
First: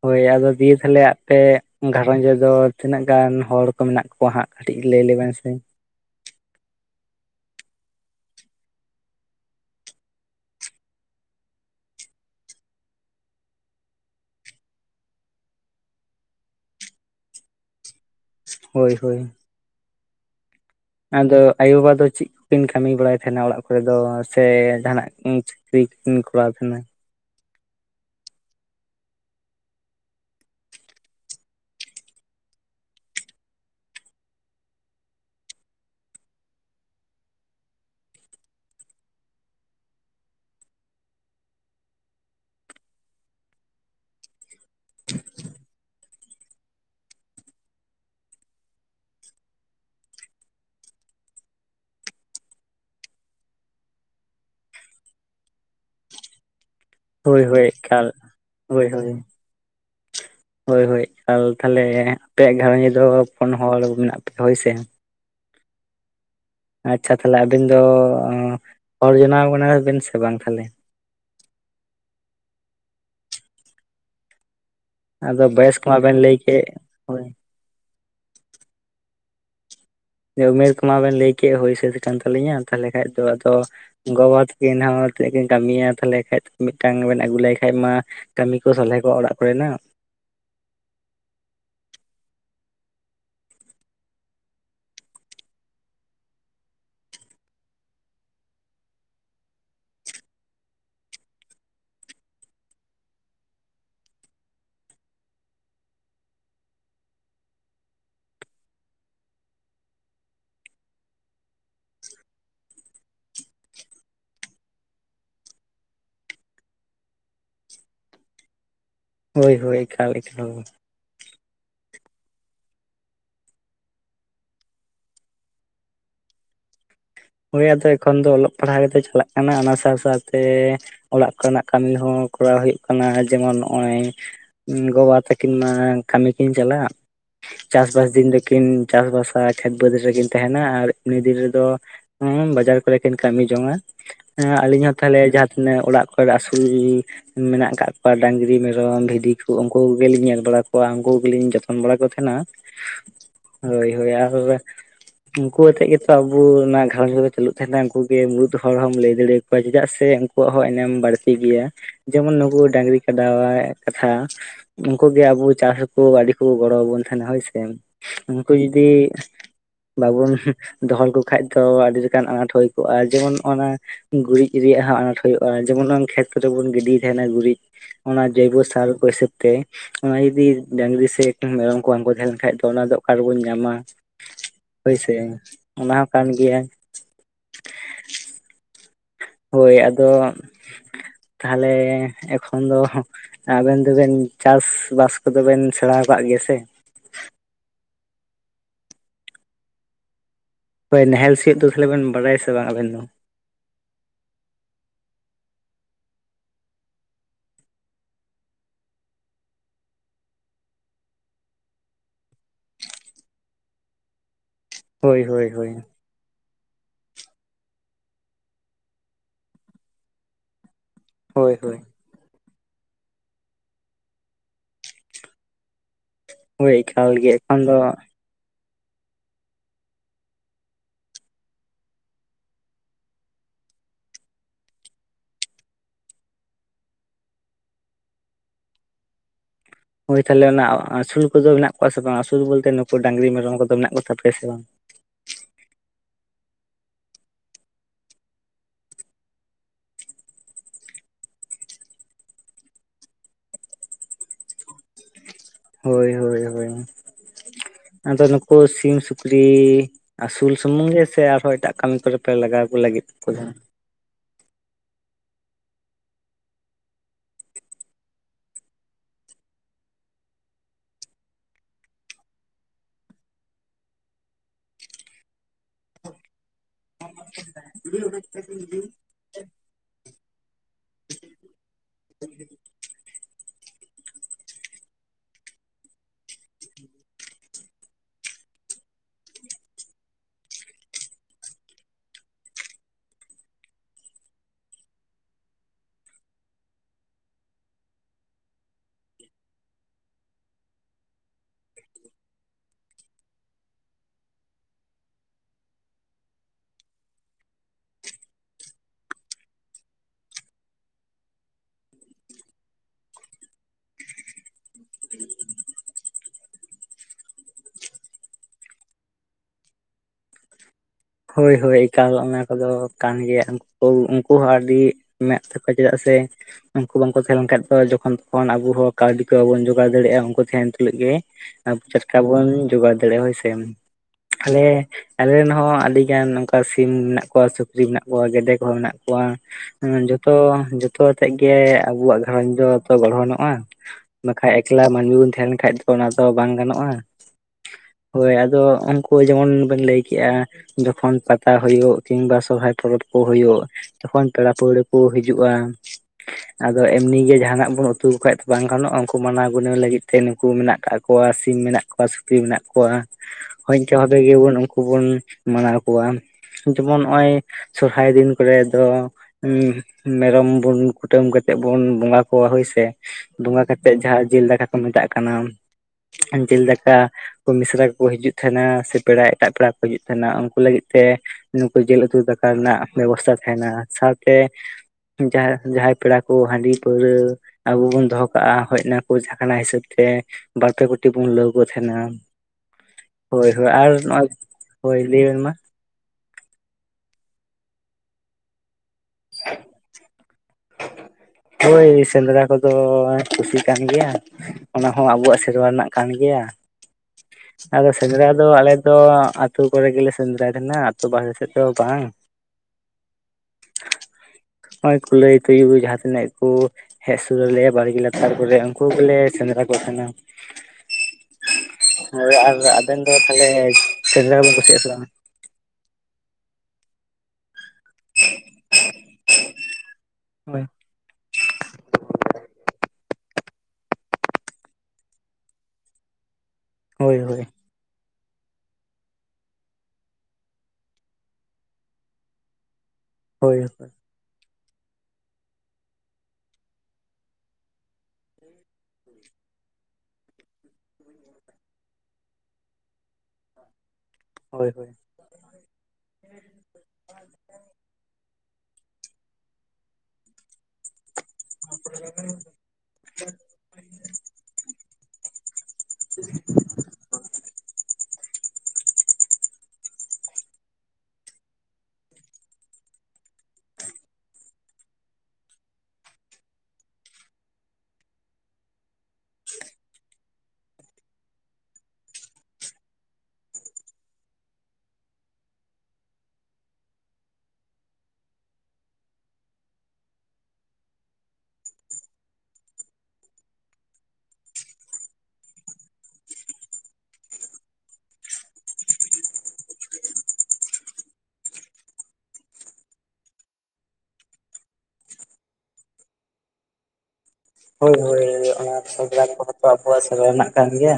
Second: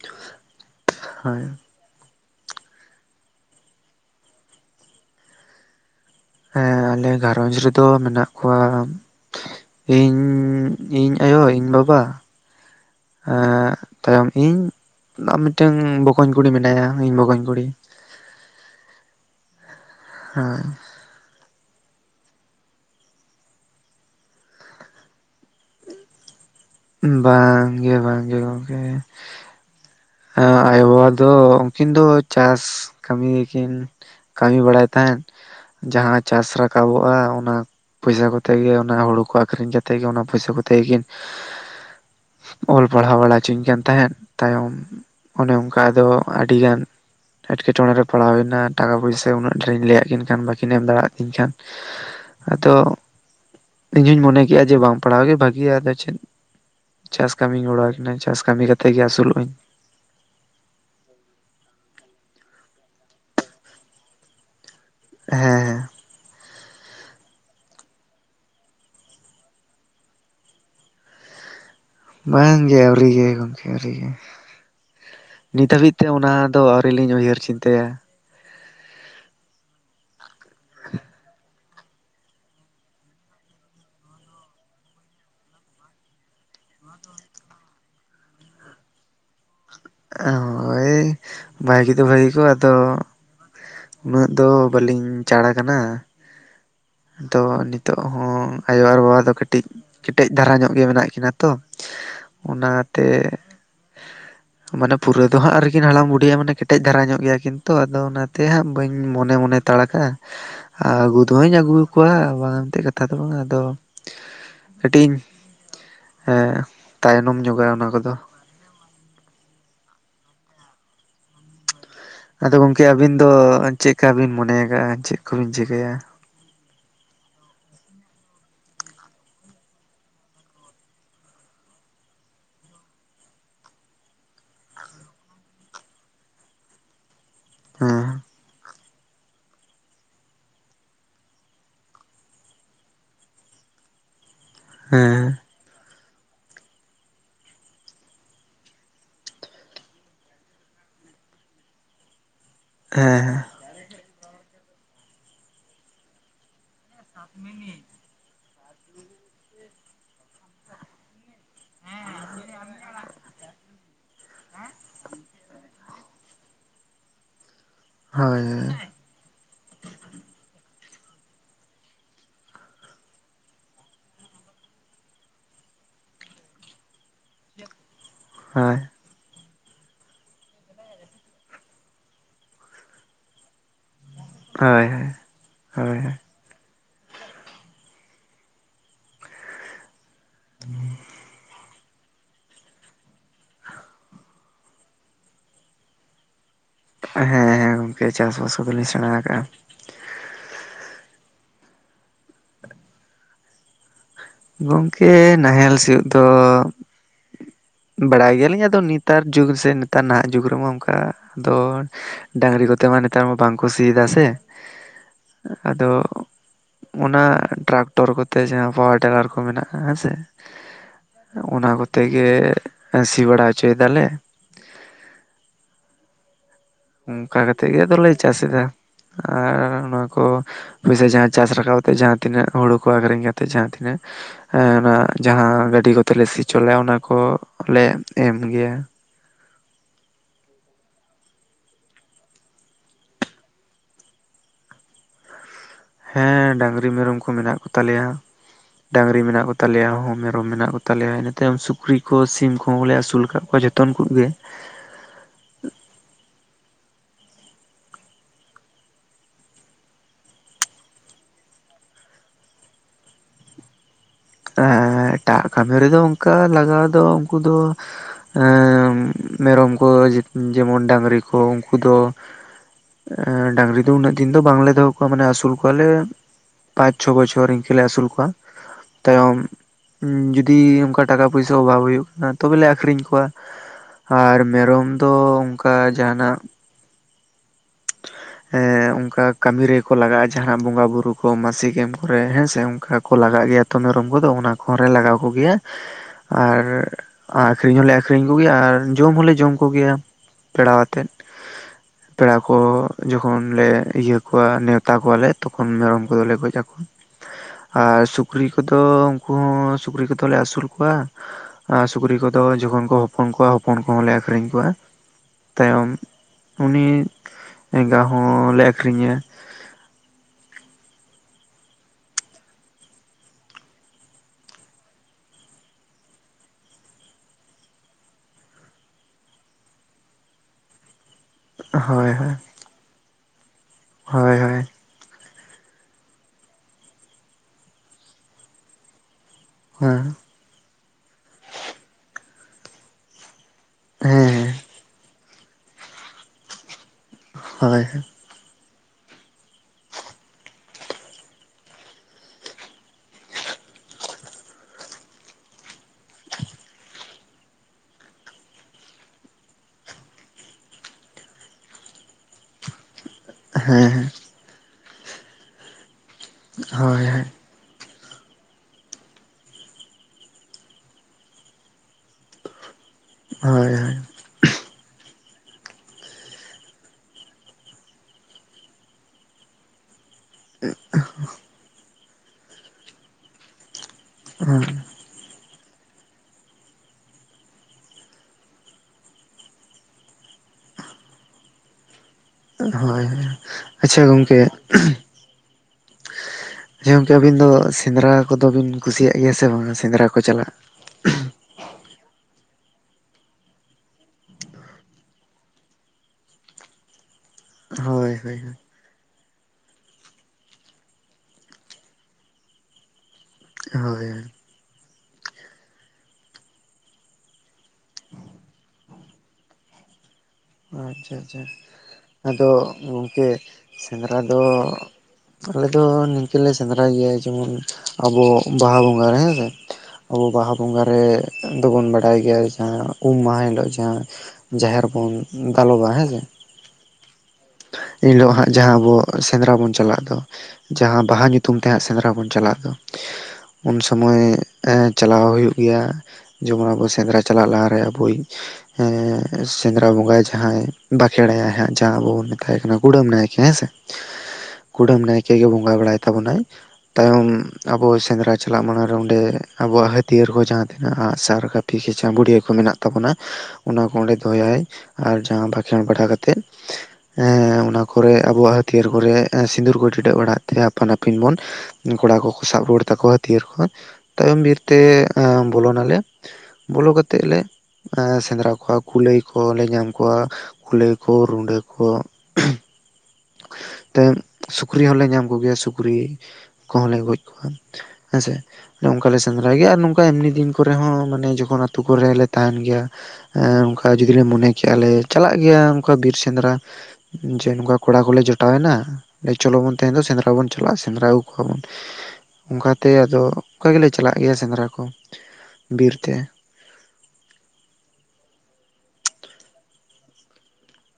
ᱦᱳᱭ ᱟᱫᱚ ᱫᱤᱭᱮ ᱛᱟᱦᱚᱞᱮ ᱟᱯᱮ ᱦᱳᱭ ᱾ ᱜᱷᱟᱨᱚᱧᱡᱽ ᱨᱮᱫᱚ ᱛᱤᱱᱟᱹᱜ ᱜᱟᱱ ᱦᱚᱲ ᱠᱚ ᱢᱮᱱᱟᱜ ᱠᱚᱣᱟ ᱦᱟᱸᱜ ᱠᱟᱹᱴᱤᱡ ᱞᱟᱹᱭ ᱞᱮᱵᱮᱱ ᱥᱮ? ᱦᱮᱸ ᱟᱞᱮ ᱜᱷᱟᱨᱚᱡᱽ ᱨᱮᱫᱚ ᱢᱮᱱᱟᱜ ᱠᱚᱣᱟ ᱾ ᱤᱧ, ᱤᱧ ᱟᱭᱳ, ᱤᱧ ᱵᱟᱵᱟ ᱾ ᱮᱜ ᱛᱟᱭᱚᱢ ᱤᱧ ᱾ ᱢᱤᱫᱴᱮᱱ ᱵᱚᱠᱚᱧ ᱠᱩᱲᱤ ᱢᱮᱱᱟᱭᱟ ᱤᱧ ᱵᱚᱠᱚᱧ ᱠᱩᱲᱤ ᱾ ᱦᱳᱭ ᱦᱳᱭ ᱾ ᱦᱟᱸ ᱾ ᱟᱫᱚ ᱟᱭᱳ ᱵᱟᱵᱟ ᱫᱚ ᱪᱮᱫ ᱠᱚᱠᱤᱱ ᱠᱟᱹᱢᱤ ᱵᱟᱲᱟᱭ ᱛᱟᱦᱮᱱᱟ ᱚᱲᱟᱜ ᱠᱚᱨᱮ ᱫᱚ ᱥᱮ ᱡᱟᱦᱱᱟᱜ ᱠᱤᱱ ᱠᱤᱱ ᱠᱚᱨᱟᱣ ᱛᱟᱦᱮᱱᱟ? ᱵᱟᱝᱜᱮ ᱵᱟᱝᱜᱮ ᱜᱚᱝᱠᱮ ᱾ ᱟᱭᱳ ᱵᱟᱵᱟ ᱫᱚ ᱩᱱᱠᱤᱱ ᱫᱚ ᱪᱟᱥ ᱠᱟᱹᱢᱤ ᱜᱮᱠᱤᱱ ᱾ ᱠᱟᱹᱢᱤ ᱵᱟᱲᱟᱭ ᱛᱟᱦᱮᱸᱫ, ᱡᱟᱦᱟᱸ ᱪᱟᱥ ᱨᱟᱠᱟᱵᱚᱜᱼᱟ ᱚᱱᱟ ᱯᱚᱭᱥᱟ ᱠᱚᱛᱮ ᱜᱮ ᱚᱱᱟ ᱦᱳᱲᱳ ᱠᱚ ᱟᱠᱷᱨᱤᱧ ᱠᱟᱛᱮ ᱜᱮ ᱚᱱᱟ ᱯᱩᱭᱥᱟ ᱠᱚᱛᱮ ᱠᱤᱱ ᱾ ᱚᱞ ᱯᱟᱲᱦᱟᱣ ᱵᱟᱲᱟ ᱦᱚᱪᱚᱧᱤᱧ ᱠᱟᱱ ᱛᱟᱦᱮᱸᱫ ᱛᱟᱭᱚᱢ ᱚᱱᱮ ᱚᱱᱠᱟ ᱟᱫᱚ ᱟᱹᱰᱤᱜᱟᱱ ᱾ ᱮᱸᱴᱠᱮᱴᱚᱬᱮ ᱨᱮ ᱯᱟᱲᱟᱣᱮᱱᱟ ᱴᱟᱠᱟ ᱯᱩᱭᱥᱟ ᱩᱱᱟᱹᱜ ᱰᱷᱮᱨᱤᱧ ᱞᱟᱹ ᱭᱟᱜ ᱠᱤᱱ ᱠᱷᱟᱱ ᱵᱟᱠᱤᱱ ᱮᱢ ᱫᱟᱲᱮᱭᱟᱫ ᱛᱤᱧ ᱠᱷᱟᱱ ᱾ ᱟᱫᱚ ᱤᱧᱦᱚᱧ ᱢᱚᱱᱮ ᱠᱮᱫᱼᱟ, ᱡᱮ ᱵᱟᱝ ᱯᱟᱲᱦᱟᱣ ᱜᱮ ᱵᱷᱟᱜᱮᱭᱟ ᱟᱫᱚ ᱪᱮᱫ ᱾ ᱦᱳᱭ ᱦᱳᱭ ᱮᱠᱟᱞ ᱪᱟᱥ ᱠᱟᱹᱢᱤ ᱠᱟᱛᱮ ᱦᱳᱭ ᱜᱮ ᱦᱳᱭ ᱾ ᱟᱹᱥᱩᱞᱚᱜ ᱟᱹᱧ ᱦᱳᱭ ᱦᱳᱭ ᱮᱠᱟᱞ ᱛᱟᱦᱚᱞᱮ ᱟᱯᱮᱭᱟᱜ ᱜᱷᱟᱨᱚᱸᱧᱡᱽ ᱨᱮᱫᱚ ᱯᱳᱱ ᱦᱚᱲ ᱢᱮᱱᱟᱜ ᱯᱮᱭᱟ ᱦᱳᱭ ᱥᱮ? ᱦᱮᱸ ᱦᱮᱸ ᱾ ᱟᱪᱪᱷᱟ ᱛᱟᱦᱚᱞᱮ ᱟᱵᱤᱱ ᱫᱚ ᱦᱚᱲ ᱡᱚᱱᱟᱣ ᱟᱠᱟᱱᱟᱵᱤᱱ ᱥᱮ ᱵᱟᱝ ᱛᱟᱦᱚᱞᱮ? ᱵᱟᱝ ᱜᱮ ᱟᱹᱣᱨᱤ ᱜᱮ ᱜᱚᱢᱠᱮ ᱟᱹᱣᱨᱤ ᱜᱮ ᱾ ᱟᱫᱚ ᱱᱤᱛ ᱵᱚᱭᱮᱥ ᱦᱟᱹᱵᱤᱡ ᱠᱚᱢᱟ ᱛᱮ ᱵᱮᱱ ᱚᱱᱟ ᱞᱟᱹᱭ ᱫᱚ ᱠᱮᱫ ᱟᱹᱣᱨᱤ ᱞᱤᱧ ᱦᱳᱭ ᱩᱭᱦᱟᱹᱨ ᱪᱤᱱᱛᱟᱹᱭᱟ ᱾ ᱩᱢᱮᱨ ᱠᱚᱢᱟ ᱵᱮᱱ ᱞᱟᱹᱭ ᱠᱮᱫ ᱦᱳᱭ ᱥᱟᱹᱛ ᱠᱟᱱᱛᱟᱞᱤᱧᱟ ᱛᱟᱦᱚᱞᱮ ᱠᱷᱟᱡᱽ ᱫᱚ ᱟᱫᱚ ᱜᱚ ᱵᱟᱵᱟ ᱛᱟᱹᱠᱤᱱ ᱦᱟᱸᱜ ᱛᱤᱱᱟᱹᱜ ᱠᱤᱱ ᱠᱟᱢᱤᱭᱟ ᱛᱟᱦᱚᱞᱮ ᱠᱷᱟᱡᱽ ᱢᱤᱫᱴᱟᱝ ᱵᱮᱱ ᱟᱹᱜᱩ ᱞᱮᱡᱽ ᱠᱷᱟᱡᱽ ᱢᱟ ᱾ ᱠᱟᱹᱢᱤ ᱠᱚ ᱥᱚᱞᱦᱮ ᱠᱚᱜᱼᱟ ᱚᱲᱟᱜ ᱠᱚᱨᱮᱱᱟᱜ ᱾ ᱚ ᱦᱳᱭ ᱵᱷᱟᱜᱤ ᱫᱚ ᱵᱷᱟᱜᱤ ᱠᱚᱜᱼᱟ ᱟᱫᱚ ᱾ ᱩᱱᱟᱹᱜ ᱫᱚ ᱵᱟᱹᱞᱤᱧ ᱪᱟᱲ ᱠᱟᱱᱟ ᱾ ᱛᱚ ᱱᱤᱛᱚᱜ ᱦᱚᱸ ᱟᱭᱳ ᱟᱨ ᱵᱟᱵᱟ ᱫᱚ ᱠᱟᱹᱴᱤᱡ ᱠᱮᱴᱮᱡ ᱫᱷᱟᱨᱟ ᱧᱚᱜᱼᱜᱮ ᱢᱮᱱᱟᱜ ᱠᱤᱱᱟᱹ ᱛᱚ᱾ ᱚᱱᱟ ᱛᱮ ᱢᱟᱱᱮ ᱯᱩᱨᱟᱹ ᱫᱚ ᱦᱟᱸᱜ ᱟᱣᱨᱤᱠᱤᱱ ᱦᱟᱲᱟᱢ ᱵᱩᱰᱦᱤᱼᱟᱜ ᱢᱟᱱᱮ ᱠᱮᱴᱮᱡ ᱫᱷᱟᱨᱟ ᱧᱚᱜ ᱜᱮᱭᱟ ᱠᱤᱱ ᱛᱚ ᱟᱫᱚ ᱚᱱᱟᱛᱮ ᱦᱟᱸᱜ ᱵᱟᱹᱧ ᱢᱚᱱᱮ ᱢᱚᱱᱮ ᱛᱮ ᱛᱟᱲ ᱠᱟᱜᱼᱟ ᱟᱹᱜᱩ ᱫᱚ ᱦᱟᱹᱧ ᱟᱹᱜᱩ ᱠᱚᱣᱟ ᱵᱟᱝ ᱮᱱᱛᱮᱫ ᱠᱟᱛᱷᱟ ᱫᱚ ᱵᱟᱝᱟ ᱟᱫᱚ ᱠᱟᱹᱴᱤᱡ ᱤᱧ ᱛᱟᱭᱱᱚᱢ ᱧᱚᱜᱟ ᱚᱱᱟ ᱠᱚ ᱫᱚ ᱾ ᱦᱳᱭ ᱦᱳᱭ ᱮᱠᱟᱞ ᱮᱠᱟᱞ ᱾ ᱟᱫᱚ ᱜᱚᱝᱠᱮ ᱟᱹᱵᱤᱱ ᱫᱚ ᱪᱮᱫᱠᱟ ᱵᱤᱱ ᱢᱚᱱᱮ ᱟᱠᱟᱜᱼᱟ ᱪᱮᱫ ᱠᱚ ᱵᱤᱱ ᱪᱤᱠᱟᱹᱭᱟ? ᱦᱳᱭ ᱟᱫᱚ ᱮᱠᱷᱚᱱ ᱫᱚ ᱚᱞᱚᱜ ᱯᱟᱲᱦᱟᱣ ᱜᱮ ᱛᱚ ᱪᱟᱞᱟᱜ ᱠᱟᱱᱟ ᱾ ᱚᱱᱟ ᱥᱟᱶ ᱥᱟᱶᱛᱮ ᱚᱲᱟᱜ ᱠᱚ ᱨᱮᱱᱟᱜ ᱠᱟᱹᱢᱤ ᱦᱚᱸ ᱠᱚᱨᱟᱣ ᱦᱩᱭᱩᱜ ᱠᱟᱱᱟ ᱾ ᱡᱮᱢᱚᱱ ᱱᱚᱜᱼᱚᱭ ᱜᱚᱼᱵᱟ ᱛᱟᱹᱠᱤᱱ ᱢᱟ ᱠᱟᱹᱢᱤ ᱠᱤᱱ ᱪᱟᱞᱟᱜ ᱾ ᱪᱟᱥᱵᱟᱥ ᱦᱮᱸ ᱫᱤᱱ ᱫᱚ ᱠᱤᱱ ᱪᱟᱥᱵᱟᱥᱟ ᱠᱷᱮᱛ ᱵᱟᱹᱫᱽ ᱨᱮ ᱠᱤᱱ ᱛᱟᱦᱮᱱᱟ ᱟᱨ ᱮᱢᱱᱤ ᱫᱤᱱ ᱨᱮ ᱫᱚ ᱦᱩᱸ ᱵᱟᱡᱟᱨ ᱠᱚ ᱨᱮ ᱠᱤᱱ ᱠᱟᱹᱢᱤ ᱡᱚᱝᱼᱟ ᱾ ᱦᱮᱸ ᱟᱞᱤᱧ ᱦᱚᱸ ᱛᱟᱦᱚᱞᱮ ᱦᱮᱸ ᱢᱟ- ᱛᱤᱱᱟᱹᱜ ᱚᱲᱟᱜ ᱠᱚ ᱨᱮ ᱟᱹᱥᱩᱞ ᱢᱮᱱᱟᱜ ᱟᱠᱟᱫ ᱠᱚᱣᱟ ᱰᱟᱝᱨᱤ ᱢᱮᱨᱚᱢ ᱵᱷᱤᱫᱤ ᱠᱚ ᱩᱱᱠᱩ ᱠᱚᱜᱮ ᱞᱤᱧ ᱧᱮᱞ ᱵᱟᱲᱟ ᱠᱚᱣᱟ ᱩᱱᱠᱩ ᱠᱚᱜᱮ ᱞᱤᱧ ᱡᱚᱛᱚᱱ ᱵᱟᱲᱟ ᱠᱚ ᱛᱟᱦᱮᱸᱱᱟ ᱾ ᱦᱮᱸ ᱦᱮᱸ ᱾ ᱦᱳᱭ ᱦᱳᱭ ᱟᱨ ᱩᱱᱠᱩ ᱟᱛᱮᱫ ᱜᱮ ᱛᱚ ᱟᱵᱚ ᱚᱱᱟ ᱜᱷᱟᱨᱚᱸᱡᱽ ᱨᱮᱵᱚ ᱪᱟᱹᱞᱩ ᱛᱟᱦᱮᱱᱟ ᱾ ᱩᱱᱠᱩ ᱜᱮ ᱢᱩᱬᱩᱫ ᱦᱚᱲ ᱦᱚᱢ ᱞᱟᱹᱭ ᱫᱟᱲᱮ ᱟᱠᱚᱣᱟ ᱪᱮᱫᱟᱜ ᱥᱮ ᱩᱱᱠᱩᱣᱟᱜ ᱦᱚᱸ ᱮᱱᱮᱢ ᱵᱟᱹᱲᱛᱤ ᱜᱮᱭᱟ ᱾ ᱡᱮᱢᱚᱱ ᱱᱩᱠᱩ ᱰᱟᱝᱨᱤ ᱠᱟᱰᱟ- ᱵᱟ ᱟᱜ ᱠᱟᱛᱷᱟ ᱩᱱᱠᱩ ᱜᱮ ᱟᱵᱚ ᱪᱟᱥᱠᱩ ᱟᱹᱰᱤ ᱠᱚ ᱜᱚᱲᱚ ᱟᱵᱚᱱ ᱛᱟᱦᱮᱱᱟ ᱦᱳᱭᱥᱮ ᱾ ᱦᱳᱭ ᱩᱱᱠᱩ ᱡᱩᱫᱤ ᱵᱟᱵᱩᱱ ᱫᱚᱦᱚ ᱞᱮᱠᱚ ᱠᱷᱟᱡ ᱛᱚ ᱟᱹᱰᱤ ᱞᱮᱠᱟᱱ ᱟᱱᱟᱴ ᱦᱩᱭ ᱠᱚᱜᱼᱟ ᱡᱮᱢᱚᱱ ᱚᱱᱟ ᱜᱩᱨᱤᱡ ᱨᱮᱭᱟᱜ ᱦᱚᱸ ᱟᱱᱟᱴ ᱦᱩᱭᱩᱜᱼᱟ ᱡᱮᱢᱚᱱ ᱠᱷᱮᱛ ᱠᱚ ᱨᱮ ᱵᱚᱱ ᱜᱤᱰᱤᱭ ᱛᱟᱦᱮᱱᱟ ᱜᱩᱨᱤᱡ ᱾ ᱚᱱᱟ ᱡᱚᱭᱵᱚ ᱦᱳᱭ ᱥᱟᱨ ᱳᱭᱥᱚᱵ ᱛᱮ ᱚᱱᱟ ᱡᱩᱫᱤ ᱰᱟᱺᱝᱨᱤ ᱥᱮ ᱢᱤᱫᱴᱮᱱ ᱢᱮᱨᱚᱢ ᱠᱚ ᱵᱟᱝ ᱠᱚ ᱛᱟᱦᱮ ᱞᱮᱱ ᱠᱷᱟᱡ ᱛᱚ ᱚᱱᱟ ᱫᱚ ᱚᱠᱟ ᱨᱮᱵᱚᱱ ᱧᱟᱢᱟ ᱾ ᱦᱳᱭ ᱦᱳᱭ ᱦᱳᱭ ᱦᱳᱭᱥᱮ ᱚᱱᱟ ᱦᱳᱭ ᱦᱚᱸ ᱠᱟᱱ ᱜᱮᱭᱟ ᱾ ᱦᱳᱭ ᱟᱫᱚ ᱛᱟᱦᱚᱞᱮ ᱮᱠᱷᱚᱱ ᱫᱚ ᱦᱚᱸᱜ ᱟᱵᱮᱱ ᱫᱚᱵᱮᱱ ᱪᱟᱥᱵᱟᱥ ᱠᱚ ᱫᱚ ᱵᱮᱱ ᱥᱮᱬᱟᱣ ᱠᱟᱜ ᱜᱮᱭᱟ ᱥᱮ ᱦᱮᱸ ᱦᱮᱸ ᱜᱚᱝᱠᱮ ᱪᱟᱥ ᱵᱟᱥ ᱠᱚ ᱫᱚ ᱞᱤᱧ ᱥᱮᱬᱟ ᱠᱟᱜᱼᱟ ᱾ ᱦᱳᱭ ᱱᱟᱦᱮᱞ ᱥᱤᱭᱳᱜ ᱫᱚ ᱛᱟᱦᱚᱞᱮ ᱵᱮᱱ ᱵᱟᱰᱟᱭᱟ ᱥᱮ ᱵᱟᱝ ᱟᱵᱮᱱ ᱫᱚ? ᱜᱚᱝᱠᱮ ᱱᱟᱦᱮᱞ ᱥᱤᱭᱳᱜ ᱫᱚ ᱵᱟᱲᱟᱭ ᱜᱮᱭᱟᱞᱤᱧ ᱟᱫᱚ ᱱᱤᱛᱟᱨ ᱡᱩᱜᱽ ᱥᱮ ᱱᱮᱛᱟᱨ ᱱᱟᱦᱟᱜ ᱡᱩᱜᱽ ᱨᱮᱢᱟ ᱚᱱᱠᱟ ᱫᱚ ᱰᱟᱺᱝᱨᱤ ᱠᱚ ᱛᱮ ᱢᱟ ᱱᱮᱛᱟᱨ ᱢᱟ ᱵᱟᱝᱠᱚ ᱥᱤᱭᱮᱫᱟ ᱥᱮ ᱦᱳᱭ ᱦᱳᱭ ᱦᱳᱭ ᱟᱫᱚ ᱚᱱᱟ ᱴᱨᱟᱠᱴᱚᱨ ᱠᱚ ᱛᱮ ᱡᱟᱦᱟᱸ ᱯᱟᱴ ᱴᱮᱞᱟᱨ ᱠᱚ ᱢᱮᱱᱟᱜᱼᱟ ᱦᱮᱸᱥᱮ ᱦᱳᱭ ᱚᱱᱟ ᱦᱳᱭ ᱠᱚ ᱛᱮ ᱜᱮ ᱥᱤ ᱵᱟᱲᱟ ᱦᱚᱪᱚᱭ ᱫᱟᱞᱮ ᱾ ᱦᱳᱭ ᱮᱠᱟᱞ ᱜᱮ ᱚᱱᱠᱟ ᱮᱠᱷᱚᱱ ᱠᱟᱛᱮᱜ ᱫᱚ ᱜᱮ ᱟᱫᱚᱞᱮ ᱪᱟᱥ ᱮᱫᱟ ᱟᱨ ᱚᱱᱟ ᱠᱚ ᱯᱚᱭᱥᱟ ᱡᱟᱦᱟᱸ ᱪᱟᱥ ᱨᱟᱠᱟᱵ ᱠᱟᱛᱮ ᱡᱟᱦᱟᱸ ᱛᱤᱱᱟᱹᱜ ᱦᱩᱲᱩ ᱠᱚ ᱟᱠᱷᱨᱤᱧ ᱠᱟᱛᱮ ᱡᱟᱦᱟᱸ ᱛᱤᱱᱟᱹᱜ ᱦᱮᱸ ᱚᱱᱟ ᱡᱟᱦᱟᱸ ᱜᱟᱹᱰᱤ ᱠᱚ ᱛᱮᱞᱮ ᱥᱤ ᱦᱚᱪᱚᱞᱮᱜ ᱟ ᱚᱱᱟ ᱠᱚ ᱞᱮ ᱮᱢ ᱜᱮᱭᱟ ᱾ ᱦᱳᱭ ᱛᱟᱦᱚᱞᱮ ᱚᱱᱟ ᱟᱹᱥᱩᱞ ᱠᱚᱫᱚ ᱢᱮᱱᱟᱜ ᱠᱚᱣᱟ ᱥᱮ ᱵᱟᱝ ᱟᱹᱥᱩᱞ ᱵᱚᱞᱛᱮ ᱱᱩᱠᱩ ᱰᱟᱺᱝᱨᱤ ᱢᱮᱨᱚᱢ ᱠᱚᱫᱚ ᱢᱮᱱᱟᱜ ᱠᱚ ᱛᱟᱯᱮᱭᱟ ᱥᱮ ᱵᱟᱝ? ᱦᱮᱸ ᱰᱟᱺᱝᱨᱤ ᱢᱮᱨᱚᱢ ᱠᱚ ᱢᱮᱱᱟᱜ ᱠᱚ ᱛᱟᱞᱮᱭᱟ ᱾ ᱰᱟᱝᱨᱤ ᱢᱮᱱᱟᱜ ᱠᱚ ᱛᱟᱞᱮᱭᱟ ᱢᱮᱨᱚᱢ ᱢᱮᱱᱟᱜ ᱠᱚ ᱛᱟᱞᱮᱭᱟ ᱤᱱᱟᱹ ᱛᱟᱭᱚᱢ ᱥᱩᱠᱨᱤ ᱠᱚ ᱥᱤᱢ ᱠᱚᱦᱚᱸ ᱞᱮ ᱟᱹᱥᱩᱞ ᱠᱟᱫ ᱠᱚᱣᱟ ᱡᱚᱛ ᱛᱚᱢ ᱠᱚ ᱜᱮ ᱾ ᱦᱳᱭ ᱦᱳᱭ ᱦᱳᱭ ᱟᱫᱚ ᱱᱩᱠᱩ ᱥᱤᱢ ᱥᱩᱠᱨᱤ ᱟᱥᱩᱞ ᱥᱩᱢᱩᱝ ᱜᱮ ᱥᱮ ᱟᱨᱦᱚᱸ ᱮᱴᱟᱜ ᱠᱟᱹᱢᱤ ᱠᱚ ᱨᱮ ᱯᱮ ᱞᱟᱜᱟᱣ ᱠᱚ ᱞᱟᱹᱜᱤᱫ ᱾ ᱮᱼᱦ ᱮᱴᱟᱜ ᱠᱟᱹᱢᱤ ᱨᱮ ᱫᱚ ᱚᱱᱠᱟ ᱞᱟᱜᱟᱣ ᱫᱚ ᱩᱱᱠᱩ ᱫᱚ ᱮᱢ ᱢᱮᱨᱚᱢ ᱠᱚ ᱡᱮᱼᱡᱮᱢᱚᱱ ᱰᱟᱺᱝᱨᱤ ᱠᱚ ᱩᱱᱠᱩ ᱫᱚ ᱮ ᱰᱟᱺᱝᱨᱤ ᱫᱚ ᱩᱱᱟᱹᱜ ᱫᱤᱱ ᱫᱚ ᱵᱟᱝᱞᱮ ᱫᱚᱦᱚ ᱠᱚᱣᱟ ᱢᱟᱱᱮ ᱟᱹᱥᱩᱞ ᱠᱚᱣᱟᱞᱮ ᱯᱟᱸᱪ ᱪᱷᱚ ᱵᱚᱪᱷᱚᱨ ᱤᱱᱠᱟᱹ ᱞᱮ ᱟᱹᱥᱩᱞ ᱠᱚᱣᱟ ᱾ <inaudible> ᱛᱟᱭᱚᱢ ᱡᱩᱫᱤ ᱚᱱᱠᱟ ᱴᱟᱠᱟ ᱯᱚᱭᱥᱟᱹ ᱚᱵᱷᱟᱵᱽ ᱦᱩᱭᱩᱜ ᱠᱟᱱᱟ ᱛᱚᱵᱮ ᱞᱮ ᱟᱹᱠᱷᱨᱤᱧ ᱠᱚᱣᱟ᱾ ᱟᱨ ᱢᱮᱨᱚᱢ ᱫᱚ ᱚᱱᱠᱟ ᱡᱟᱦᱟᱱᱟᱜ ᱮᱸ <inaudible> ᱚᱱᱠᱟ ᱠᱟᱹᱢᱤ ᱨᱮᱠᱚ ᱞᱟᱜᱟᱜᱼᱟ ᱡᱟᱦᱟᱸ ᱵᱚᱸᱜᱟ ᱵᱩᱨᱩ ᱠᱚ ᱢᱟᱥᱤᱠ ᱮᱢ ᱠᱚᱨᱮ ᱦᱮᱸ ᱥᱮ ᱚᱱᱠᱟ ᱠᱚ ᱞᱟᱜᱟᱜ ᱜᱮᱭᱟ᱾ ᱢᱮᱨᱚᱢ ᱠᱚᱫᱚ ᱚᱱᱟ ᱠᱷᱚᱸᱲ ᱨᱮ ᱞᱟᱜᱟᱣ ᱠᱚᱜᱮᱭᱟ᱾ ᱟᱨ ᱟᱹᱠᱷᱨᱤᱧ ᱦᱚᱞᱮ ᱟᱹᱠᱷᱨᱤᱧ ᱠᱚᱜᱮᱭᱟ ᱟᱨ ᱡᱚᱢ ᱦᱚᱞᱮ ᱡᱚᱢ ᱠᱚᱜᱮᱭᱟ᱾ ᱯᱮᱲᱟ ᱟᱛᱮᱫ ᱯᱮᱲᱟ ᱠᱚ, ᱡᱚᱠᱷᱚᱱ ᱞᱮ ᱤᱭᱟᱹ ᱠᱚᱣᱟ ᱱᱮᱶᱛᱟ ᱠᱚᱣᱟᱞᱮ ᱛᱚᱠᱷᱚᱱ ᱢᱮᱨᱚᱢ ᱠᱚᱫᱚᱞᱮ ᱜᱚᱡᱽ ᱟᱠᱚᱣᱟ᱾ ᱟᱨ ᱥᱩᱠᱨᱤ ᱠᱚᱫᱚ ᱩᱱᱠᱩ ᱦᱚᱸ ᱥᱩᱠᱨᱤ ᱠᱚᱫᱚᱞᱮ ᱟᱹᱥᱩᱞ ᱠᱚᱣᱟ᱾ ᱟᱨ ᱥᱩᱠᱨᱤ ᱠᱚᱫᱚ ᱡᱚᱠᱷᱚᱱ ᱠᱚ ᱦᱚᱯᱚᱱ ᱠᱚᱣᱟ ᱦᱚᱯᱚᱱ ᱠᱚᱦᱚᱸᱞᱮ ᱟᱹᱠᱷᱨᱤᱧ ᱠᱚᱣᱟ᱾ ᱛᱟᱭᱚᱢ ᱩᱱᱤ ᱮᱸᱜᱟ ᱦᱚᱸᱞᱮ ᱟᱹᱠᱷᱨᱤᱧᱮᱭᱟ᱾ ᱦᱳᱭ ᱦᱳᱭ ᱮᱠᱟᱞ ᱚᱱᱟ ᱠᱚᱫᱚ ᱠᱟᱱ ᱜᱮᱭᱟ ᱩᱱᱠᱩ ᱩᱱᱠᱩ ᱦᱚᱸ ᱟᱹᱰᱤ ᱢᱮᱱᱟᱜ ᱛᱟᱠᱚᱣᱟ ᱪᱮᱫᱟᱜ ᱥᱮ, ᱩᱱᱠᱩ ᱵᱟᱝᱠᱚ ᱛᱟᱦᱮᱸ ᱞᱮᱱ ᱠᱷᱟᱡ ᱫᱚ ᱡᱚᱠᱷᱚᱱ ᱛᱚᱠᱷᱚᱱ ᱟᱵᱚ ᱦᱚᱸ ᱠᱟᱹᱣᱰᱤ ᱠᱚ ᱵᱟᱵᱚᱱ ᱡᱚᱜᱟᱲ ᱫᱟᱲᱮᱭᱟᱜᱼᱟ ᱩᱱᱠᱩ ᱛᱟᱦᱮᱸᱱ ᱛᱩᱞᱩᱡ ᱜᱮ ᱦᱳᱭ ᱪᱮᱥᱴᱟ ᱦᱳᱭ ᱵᱚᱱ ᱡᱚᱜᱟᱲ ᱫᱟᱲᱮᱭᱟ ᱦᱳᱭᱥᱮ, ᱦᱳᱭ ᱦᱳᱭ ᱟᱞᱮ ᱟᱞᱮ ᱨᱮᱱ ᱦᱚᱸ ᱟᱹᱰᱤ ᱡᱟᱦᱟᱸ ᱱᱚᱝᱠᱟ ᱥᱤᱢ ᱢᱮᱱᱟᱜ ᱠᱚᱣᱟ, ᱥᱩᱠᱨᱤ ᱢᱮᱱᱟᱜ ᱠᱚᱣᱟ, ᱜᱮᱰᱮ ᱠᱚᱦᱚᱸ ᱢᱮᱱᱟᱜ ᱠᱚᱣᱟ, ᱦᱮᱸ ᱡᱚ ᱛᱚ ᱡᱷᱚᱛᱚ ᱟᱛᱮᱫ ᱜᱮ ᱟᱵᱚᱣᱟᱜ ᱜᱷᱟᱨᱚᱸᱡᱽ ᱫᱚ ᱛᱚ ᱜᱚᱲᱦᱚᱱᱚᱜᱼᱟ᱾ ᱵᱟᱠᱷᱟᱡ ᱦᱮᱸ ᱮᱠᱞᱟ ᱢᱟᱹᱱᱢᱤ ᱵᱚᱱ ᱛᱟᱦᱮᱸ ᱞᱮᱱ ᱠᱷᱟᱡ ᱫᱚ ᱚᱱᱟ ᱫᱚ ᱵᱟᱝ ᱜᱟᱱᱚᱜᱼᱟ᱾ ᱦᱳᱭ᱾ ᱦᱳᱭ ᱟᱫᱚ ᱩᱱᱠᱩ ᱡᱮᱢᱚᱱ ᱵᱮᱱ ᱞᱟᱹᱭ ᱠᱮᱜᱼᱟ, ᱡᱚᱠᱷᱚᱱ ᱯᱟᱛᱟ ᱦᱳᱭᱳᱜ ᱠᱤᱝᱵᱟ ᱥᱚᱨᱦᱟᱭ ᱯᱚᱨᱚᱵᱽ ᱠᱚ ᱦᱳᱭᱳᱜ, ᱛᱚᱠᱷᱚᱱ ᱯᱮᱲᱟ ᱯᱟᱹᱲᱦᱟᱹ ᱠᱚ ᱦᱤᱡᱩᱜᱼᱟ᱾ ᱟᱫᱚ ᱮᱢᱱᱤ ᱜᱮ ᱡᱟᱦᱟᱸᱱᱟᱜ ᱵᱚᱱ ᱩᱛᱩ ᱠᱷᱟᱡ ᱵᱟᱝ ᱠᱷᱟᱱ ᱩᱱᱠᱩ ᱢᱟᱱᱟᱣ ᱜᱩᱱᱟᱹᱣ ᱞᱟᱹᱜᱤᱫ ᱛᱮ ᱱᱩᱠᱩ ᱢᱮᱱᱟᱜ ᱠᱟᱜ ᱠᱚᱣᱟ, ᱥᱤᱢ ᱢᱮᱱᱟᱜ ᱠᱚᱣᱟ, ᱥᱩᱠᱨᱤ ᱢᱮᱱᱟᱜ ᱠᱚᱣᱟ, ᱚᱱᱠᱟ ᱦᱮᱸ ᱛᱮ ᱜᱮ ᱩᱱᱠᱩ ᱵᱚᱱ ᱢᱟᱱᱟᱣ ᱠᱚᱣᱟ, ᱡᱮᱢᱚᱱ ᱦᱳᱭ ᱱᱚᱜᱼᱚᱭ ᱥᱚᱨᱦᱟᱭ ᱫᱤᱱ ᱠᱚᱨᱮ ᱫᱚ ᱩᱸᱱ ᱢᱮᱨᱚᱢ ᱵᱚᱱ ᱠᱩᱴᱟᱹᱢ ᱠᱟᱛᱮᱜ ᱵᱚᱱ ᱵᱚᱸᱜᱟ ᱠᱚᱣᱟ ᱦᱳᱭᱥᱮ᱾ ᱵᱚᱸᱜᱟ ᱦᱳᱭ ᱠᱟᱛᱮᱜ ᱡᱟᱦᱟᱸ ᱡᱮᱞ ᱫᱟᱠᱟ ᱠᱚ ᱢᱮᱛᱟᱜ ᱠᱟᱱᱟ, ᱡᱮᱞ ᱫᱟᱠᱟ ᱢᱤᱥᱨᱟ ᱠᱚᱠᱚ ᱦᱤᱡᱩᱜ ᱛᱟᱦᱮᱸᱱᱟ ᱥᱮ ᱯᱮᱲᱟ ᱮᱴᱟᱜ ᱯᱮᱲᱟ ᱠᱚ ᱦᱤᱡᱩᱜ ᱛᱟᱦᱮᱸᱱᱟ ᱩᱱᱠᱩ ᱞᱟᱹᱜᱤᱫ ᱛᱮ ᱱᱩᱠᱩ ᱡᱮᱞ ᱩᱛᱩ ᱫᱟᱠᱟ ᱨᱮᱱᱟᱜ ᱵᱮᱵᱚᱥᱛᱟ ᱛᱟᱦᱮᱸᱱᱟ, ᱥᱟᱶ ᱛᱮ ᱦᱳᱭ ᱡᱟᱦᱟᱸ ᱡᱟᱦᱟᱸᱭ ᱯᱮᱲᱟ ᱠᱚ ᱦᱟᱺᱰᱤ, ᱯᱟᱹᱣᱨᱟᱹ ᱟᱵᱚ ᱵᱚᱱ ᱫᱚᱦᱚ ᱠᱟᱜᱼᱟ, ᱦᱳᱭ ᱚᱱᱟᱠᱚ ᱡᱷᱟᱠᱱᱟ ᱦᱤᱥᱟᱹᱵ ᱛᱮ ᱵᱟᱨ ᱯᱮ ᱠᱩᱴᱤ ᱵᱚᱱ ᱞᱟᱹᱣ ᱠᱚ ᱛᱟᱦᱮᱸᱱᱟ᱾ ᱦᱳᱭ ᱦᱳᱭ, ᱟᱪᱷᱟ ᱜᱚᱢᱠᱮ ᱦᱳᱭ, ᱞᱟᱹᱭ ᱵᱤᱱ ᱢᱟ᱾ ᱦᱮᱸ ᱜᱚᱢᱠᱮ ᱟᱹᱵᱤᱱ ᱫᱚ ᱥᱮᱸᱫᱽᱨᱟ ᱠᱚᱫᱚ ᱵᱤᱱ ᱠᱩᱥᱤᱭᱟᱜ ᱜᱮᱭᱟ ᱥᱮ ᱵᱟᱝᱟ ᱥᱮᱸᱫᱽᱨᱟ ᱠᱚ ᱪᱟᱞᱟᱜ? ᱦᱳᱭ ᱥᱮᱸᱫᱽᱨᱟ ᱠᱚᱫᱚ ᱠᱩᱥᱤ ᱠᱟᱱ ᱜᱮᱭᱟ᱾ ᱚᱱᱟ ᱦᱚᱸ ᱟᱵᱚᱣᱟᱜ ᱥᱮᱨᱣᱟ ᱨᱮᱱᱟᱜ ᱠᱟᱱ ᱜᱮᱭᱟ᱾ ᱟᱫᱚ ᱦᱳᱭ ᱥᱮᱸᱫᱽᱨᱟ ᱦᱳᱭ ᱫᱚ ᱟᱞᱮ ᱫᱚ ᱟᱹᱛᱩ ᱠᱚᱨᱮ ᱜᱮᱞᱮ ᱥᱮᱸᱫᱽᱨᱟᱭ ᱛᱟᱦᱮᱸᱱᱟ, ᱟᱹᱛᱩ ᱵᱟᱦᱟᱨᱮ ᱥᱮᱫ ᱫᱚ ᱵᱟᱝ᱾ ᱦᱳᱭ ᱦᱳᱭ᱾ ᱱᱚᱜ-ᱚᱭ ᱠᱩᱞᱟᱹᱭ ᱛᱩᱭᱩ ᱡᱟᱦᱟᱸ ᱛᱤᱱᱟᱹᱜ ᱜᱮᱠᱚ ᱦᱮᱡ ᱥᱩᱨ ᱟᱞᱮᱭᱟ ᱵᱟᱲᱜᱮ ᱞᱟᱛᱟᱨ ᱠᱚᱨᱮ, ᱩᱱᱠᱩ ᱜᱮᱞᱮ ᱥᱮᱸᱫᱽᱨᱟ ᱠᱚ ᱛᱟᱦᱮᱸᱱᱟ᱾ ᱟᱪᱷᱟ ᱟᱪᱷᱟ, ᱟᱫᱚ ᱟᱨ ᱟᱵᱮᱱ ᱫᱚ ᱜᱚᱝᱠᱮ ᱛᱟᱦᱚᱞᱮ ᱥᱮᱸᱫᱽᱨᱟ ᱫᱚ ᱵᱮᱱ ᱠᱩᱥᱤᱭᱟᱜᱼᱟ ᱥᱮ ᱵᱟᱝ ᱟᱞᱮ ᱫᱚ ᱱᱤᱝᱠᱟᱹ ᱞᱮ ᱥᱮᱸᱫᱽᱨᱟᱭ ᱜᱮᱭᱟ, ᱡᱮᱢᱚᱱ ᱟᱵᱚ ᱵᱟᱦᱟ ᱵᱚᱸᱜᱟ ᱨᱮ ᱦᱮᱸᱥᱮ᱾ ᱟᱵᱚ ᱵᱟᱦᱟ ᱦᱳᱭ ᱵᱚᱸᱜᱟᱨᱮ ᱫᱚᱵᱚᱱ ᱵᱟᱰᱟᱭ ᱜᱮᱭᱟ, ᱡᱟᱦᱟᱸ ᱩᱢ ᱢᱟᱦᱟ ᱦᱤᱞᱳᱜ ᱡᱟᱦᱟᱸ ᱡᱟᱦᱮᱨ ᱵᱚᱱ ᱫᱟᱞᱚᱵᱟ ᱦᱮᱸᱥᱮ᱾ ᱦᱳᱭ ᱦᱳᱭ᱾ ᱮᱱᱦᱤᱞᱳᱜ ᱦᱟᱸᱜ ᱡᱟᱦᱟᱸ ᱟᱵᱚ ᱥᱮᱸᱫᱽᱨᱟ ᱵᱚᱱ ᱪᱟᱞᱟᱜ ᱫᱚ, ᱡᱟᱦᱟᱸ ᱵᱟᱦᱟ ᱧᱩᱛᱩᱢ ᱛᱮ ᱦᱟᱸᱜ ᱥᱮᱸᱫᱽᱨᱟ ᱵᱚᱱ ᱪᱟᱞᱟᱜ ᱫᱚ, ᱦᱳᱭ ᱩᱱ ᱥᱚᱢᱳᱭ ᱮᱸ ᱪᱟᱞᱟᱣ ᱦᱩᱭᱩᱜ ᱜᱮᱭᱟ, ᱡᱮᱢᱚᱱ ᱟᱵᱚ ᱥᱮᱸᱫᱽᱨᱟ ᱪᱟᱞᱟᱜ ᱞᱟᱦᱟ ᱨᱮ ᱟᱵᱚᱭᱤᱡ ᱮᱸ ᱥᱮᱸᱫᱽᱨᱟ ᱵᱚᱸᱜᱟᱭ ᱡᱟᱦᱟᱸᱭ ᱵᱟᱸᱠᱷᱮᱲᱟᱭᱟᱭ ᱦᱟᱸᱜ ᱡᱟᱦᱟᱸ ᱟᱵᱚ ᱵᱚᱱ ᱢᱮᱛᱟᱭ ᱠᱟᱱᱟ ᱠᱩᱰᱟᱹᱢ ᱱᱟᱭᱠᱮ ᱦᱮᱸᱥᱮ, ᱦᱳᱭ ᱦᱳᱭ ᱠᱩᱰᱟᱹᱢ ᱱᱟᱭ ᱤᱝᱠᱟᱹ ᱜᱮ ᱵᱚᱸᱜᱟ ᱵᱟᱲᱟᱭ ᱛᱟᱵᱚᱱᱟᱭ ᱛᱟᱭᱚᱢ ᱟᱵᱚ ᱥᱮᱸᱫᱽᱨᱟ ᱪᱟᱞᱟᱜ ᱢᱟᱲᱟᱝᱨᱮ ᱚᱸᱰᱮ ᱟᱵᱚᱣᱟᱜ ᱦᱟᱹ ᱦᱟᱹᱛᱭᱟᱹᱨ ᱠᱚᱸ ᱡᱟᱦᱟᱸ ᱛᱤᱱᱟᱜ ᱟᱜ ᱥᱟᱨ ᱠᱟᱹᱯᱤ ᱠᱷᱮᱪᱟ ᱵᱩᱰᱤᱭᱟᱹ ᱠᱚ ᱢᱮᱱᱟᱜ ᱛᱟᱵᱚᱱᱟ, ᱚᱱᱟ ᱠᱚ ᱚᱸᱰᱮ ᱫᱚᱦᱚᱭᱟᱭ᱾ ᱟᱨ ᱡᱟᱦᱟᱸ ᱵᱟᱸᱠᱷᱮᱬ ᱵᱟᱲᱟ ᱠᱟᱛᱮᱜ ᱮᱸ ᱚᱱᱟ ᱠᱚ ᱠᱚᱨᱮ ᱟᱵᱚᱣᱟᱜ ᱦᱟᱹᱛᱭᱟᱹᱨ ᱠᱚᱨᱮᱜ ᱥᱤᱸᱫᱩᱨ ᱠᱚ ᱴᱤᱰᱟᱹᱜ ᱵᱲᱟᱜ ᱛᱮ ᱟᱯᱟᱱ ᱟᱹᱯᱤᱱ ᱵᱚᱱ ᱠᱚᱲᱟ ᱠᱚᱠᱚ ᱥᱟᱵ ᱨᱩᱣᱟᱹᱲ ᱛᱟᱠᱚᱣᱟ ᱦᱟᱹᱛᱭᱟᱹᱨ ᱠᱚ, ᱛᱟᱭᱚᱢ ᱵᱤᱨᱛᱮ ᱵᱚᱞᱚᱱᱟᱞᱮ᱾ ᱵᱚᱞᱚ ᱠᱟᱛᱮᱫ ᱞᱮ ᱮᱸ ᱥᱮᱸᱫᱽᱨᱟ ᱠᱚᱣᱟ ᱠᱩᱞᱟᱹᱭ ᱠᱚᱞᱮ ᱧᱟᱢ ᱠᱚᱣᱟ ᱠᱩᱞᱦᱟᱹᱭ ᱠᱚ ᱨᱩᱸᱰᱟᱹ ᱠᱚ ᱛᱟᱭᱚᱢ ᱥᱩᱠᱨᱤ ᱦᱚᱸᱞᱮ ᱧᱟᱢ ᱠᱚᱜᱮᱭᱟ, ᱥᱩᱠᱨᱤ ᱠᱚᱦᱚᱸᱞᱮ ᱜᱚᱡ ᱠᱚᱣᱟ ᱦᱮᱸᱥᱮ? ᱱᱚᱱᱠᱟ ᱞᱮ ᱥᱮᱸᱫᱽᱨᱟᱭ ᱜᱮᱭᱟ, ᱟᱨ ᱱᱚᱝᱠᱟ ᱮᱢᱱᱤ ᱫᱤᱱ ᱠᱚᱨᱮ ᱦᱚᱸ ᱢᱟᱱᱮ ᱡᱚᱠᱷᱚᱱ ᱟᱛᱳ ᱠᱚᱨᱮ ᱞᱮ ᱛᱟᱦᱮᱱ ᱜᱮᱭᱟ ᱾ ᱚᱱᱠᱟ ᱡᱚᱫᱤ ᱞᱮ ᱢᱚᱱᱮ ᱠᱮᱭᱟ ᱞᱮ ᱪᱟᱞᱟᱜ ᱜᱮᱭᱟ ᱚᱝᱠᱟ ᱵᱤᱨ ᱥᱮᱸᱫᱽᱨᱟ᱾ ᱡᱮ ᱱᱚᱝᱠᱟ ᱠᱚᱲᱟ ᱠᱚᱞᱮ ᱡᱚᱴᱟᱣᱮᱱᱟ ᱪᱚᱞᱚ ᱵᱚᱱ ᱛᱮᱸᱦᱮᱧ ᱫᱚ ᱥᱮᱸᱫᱽᱨᱟ ᱵᱚᱱ ᱪᱟᱞᱟᱜᱼᱟ, ᱥᱮᱸᱫᱽᱨᱟ ᱟᱹᱜᱩ ᱠᱚᱣᱟ ᱵᱚᱱ ᱾ ᱚᱱᱠᱟᱛᱮ ᱟᱫᱚ ᱚᱱᱠᱟ ᱜᱮᱞᱮ ᱪᱟᱞᱟᱜ ᱜᱮᱭᱟ ᱥᱮᱸᱫᱽᱨᱟ ᱠᱚ ᱵᱤᱨᱛᱮ ᱾ ᱦᱳᱭ ᱦᱳᱭ ᱚᱱᱟ ᱥᱮᱸᱫᱽᱨᱟ ᱠᱚᱦᱚᱸ ᱛᱚ ᱟᱵᱚᱣᱟᱜ ᱥᱮᱨᱣᱟ ᱨᱮᱱᱟᱜ ᱠᱟᱱ ᱜᱮᱭᱟ᱾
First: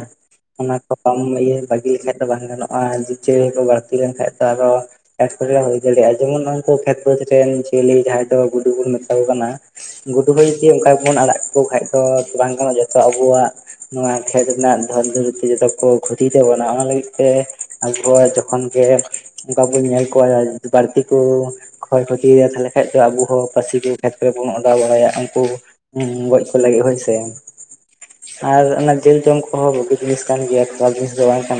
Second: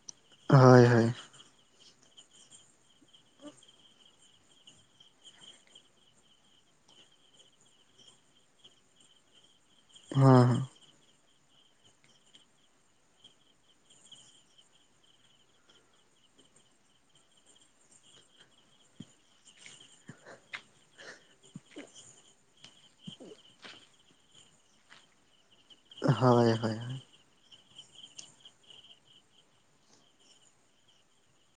ᱚᱱᱟ ᱦᱳᱭ ᱠᱚ ᱦᱳᱭ ᱠᱚᱢ ᱤᱭᱟᱹ ᱵᱟᱹᱜᱤ ᱞᱮᱠᱷᱟᱡ ᱫᱚ ᱵᱟᱝ ᱜᱟᱱᱚᱜᱼᱟ ᱡᱤᱵᱽᱼᱡᱤᱭᱟᱹᱞᱤ ᱠᱚ ᱵᱟᱹᱲᱛᱤ ᱞᱮᱱᱠᱷᱟᱡ ᱫᱚ ᱟᱨᱚ ᱮᱴᱠᱮᱴᱚᱲᱮ ᱦᱩᱭ ᱫᱟᱲᱮᱭᱟᱜᱼᱟ, ᱡᱮᱢᱚᱱ ᱩᱱᱠᱩ ᱠᱷᱮᱛ ᱵᱟᱹᱫᱽ ᱨᱮᱱ ᱡᱤᱭᱟᱹᱞᱤ ᱡᱟᱦᱟᱸᱭ ᱫᱚ ᱜᱩᱰᱩ ᱵᱚᱱ ᱢᱮᱛᱟ ᱠᱚ ᱠᱟᱱᱟ ᱾ ᱜᱩᱰᱩ ᱦᱚᱸ ᱡᱩᱫᱤ ᱚᱱᱠᱟ ᱜᱮᱵᱚᱱ ᱟᱲᱟᱜ ᱠᱟᱠᱚ ᱠᱷᱟᱡ ᱫᱚ ᱵᱟᱝ ᱜᱟᱱᱚᱜᱼᱟ ᱡᱚᱛᱚ ᱟᱵᱚᱣᱟᱜ ᱱᱚᱣᱟ ᱠᱷᱮᱛ ᱨᱮᱱᱟᱜ ᱫᱷᱚᱱ ᱫᱩᱨᱛᱤ ᱡᱚᱛᱚ ᱠᱚ ᱠᱷᱩᱛᱤ ᱛᱟᱵᱚᱱᱟ᱾ ᱚᱱᱟ ᱞᱟᱹᱜᱤᱫ ᱛᱮ <unintelligible> ᱡᱚᱠᱷᱚᱱ ᱜᱮ ᱚᱱᱠᱟ ᱵᱚᱱ ᱧᱮᱞ ᱠᱚᱣᱟ ᱵᱟᱹᱲᱛᱤ ᱠᱚ ᱠᱷᱚᱭ ᱠᱷᱚᱛᱤᱭᱟ ᱛᱟᱦᱞᱮ ᱠᱷᱟᱱ ᱫᱚ ᱟᱵᱚ ᱦᱚᱸ ᱯᱟᱹᱥᱤ ᱜᱮ ᱠᱷᱮᱛ ᱠᱚᱨᱮ ᱵᱚᱱ ᱚᱰᱟᱣ ᱵᱟᱲᱟᱭᱟ ᱾ ᱩᱱᱠᱩ ᱦᱩᱸ ᱜᱚᱡ ᱦᱳᱭ ᱠᱚ ᱦᱳᱭ ᱞᱟᱹᱜᱤᱫ ᱦᱚᱭ ᱥᱮ ᱾ ᱟᱨ ᱚᱱᱟ ᱡᱮᱞ ᱡᱚᱢ ᱠᱚᱦᱚᱸ ᱵᱷᱟᱹᱜᱤ ᱡᱤᱱᱤᱥ ᱠᱟᱱ ᱜᱮᱭᱟ, ᱠᱷᱟᱨᱟᱵ ᱡᱤᱱᱤᱥ ᱫᱚ ᱵᱟᱝ ᱠᱟᱱᱟ ᱮᱱᱛᱮ ᱾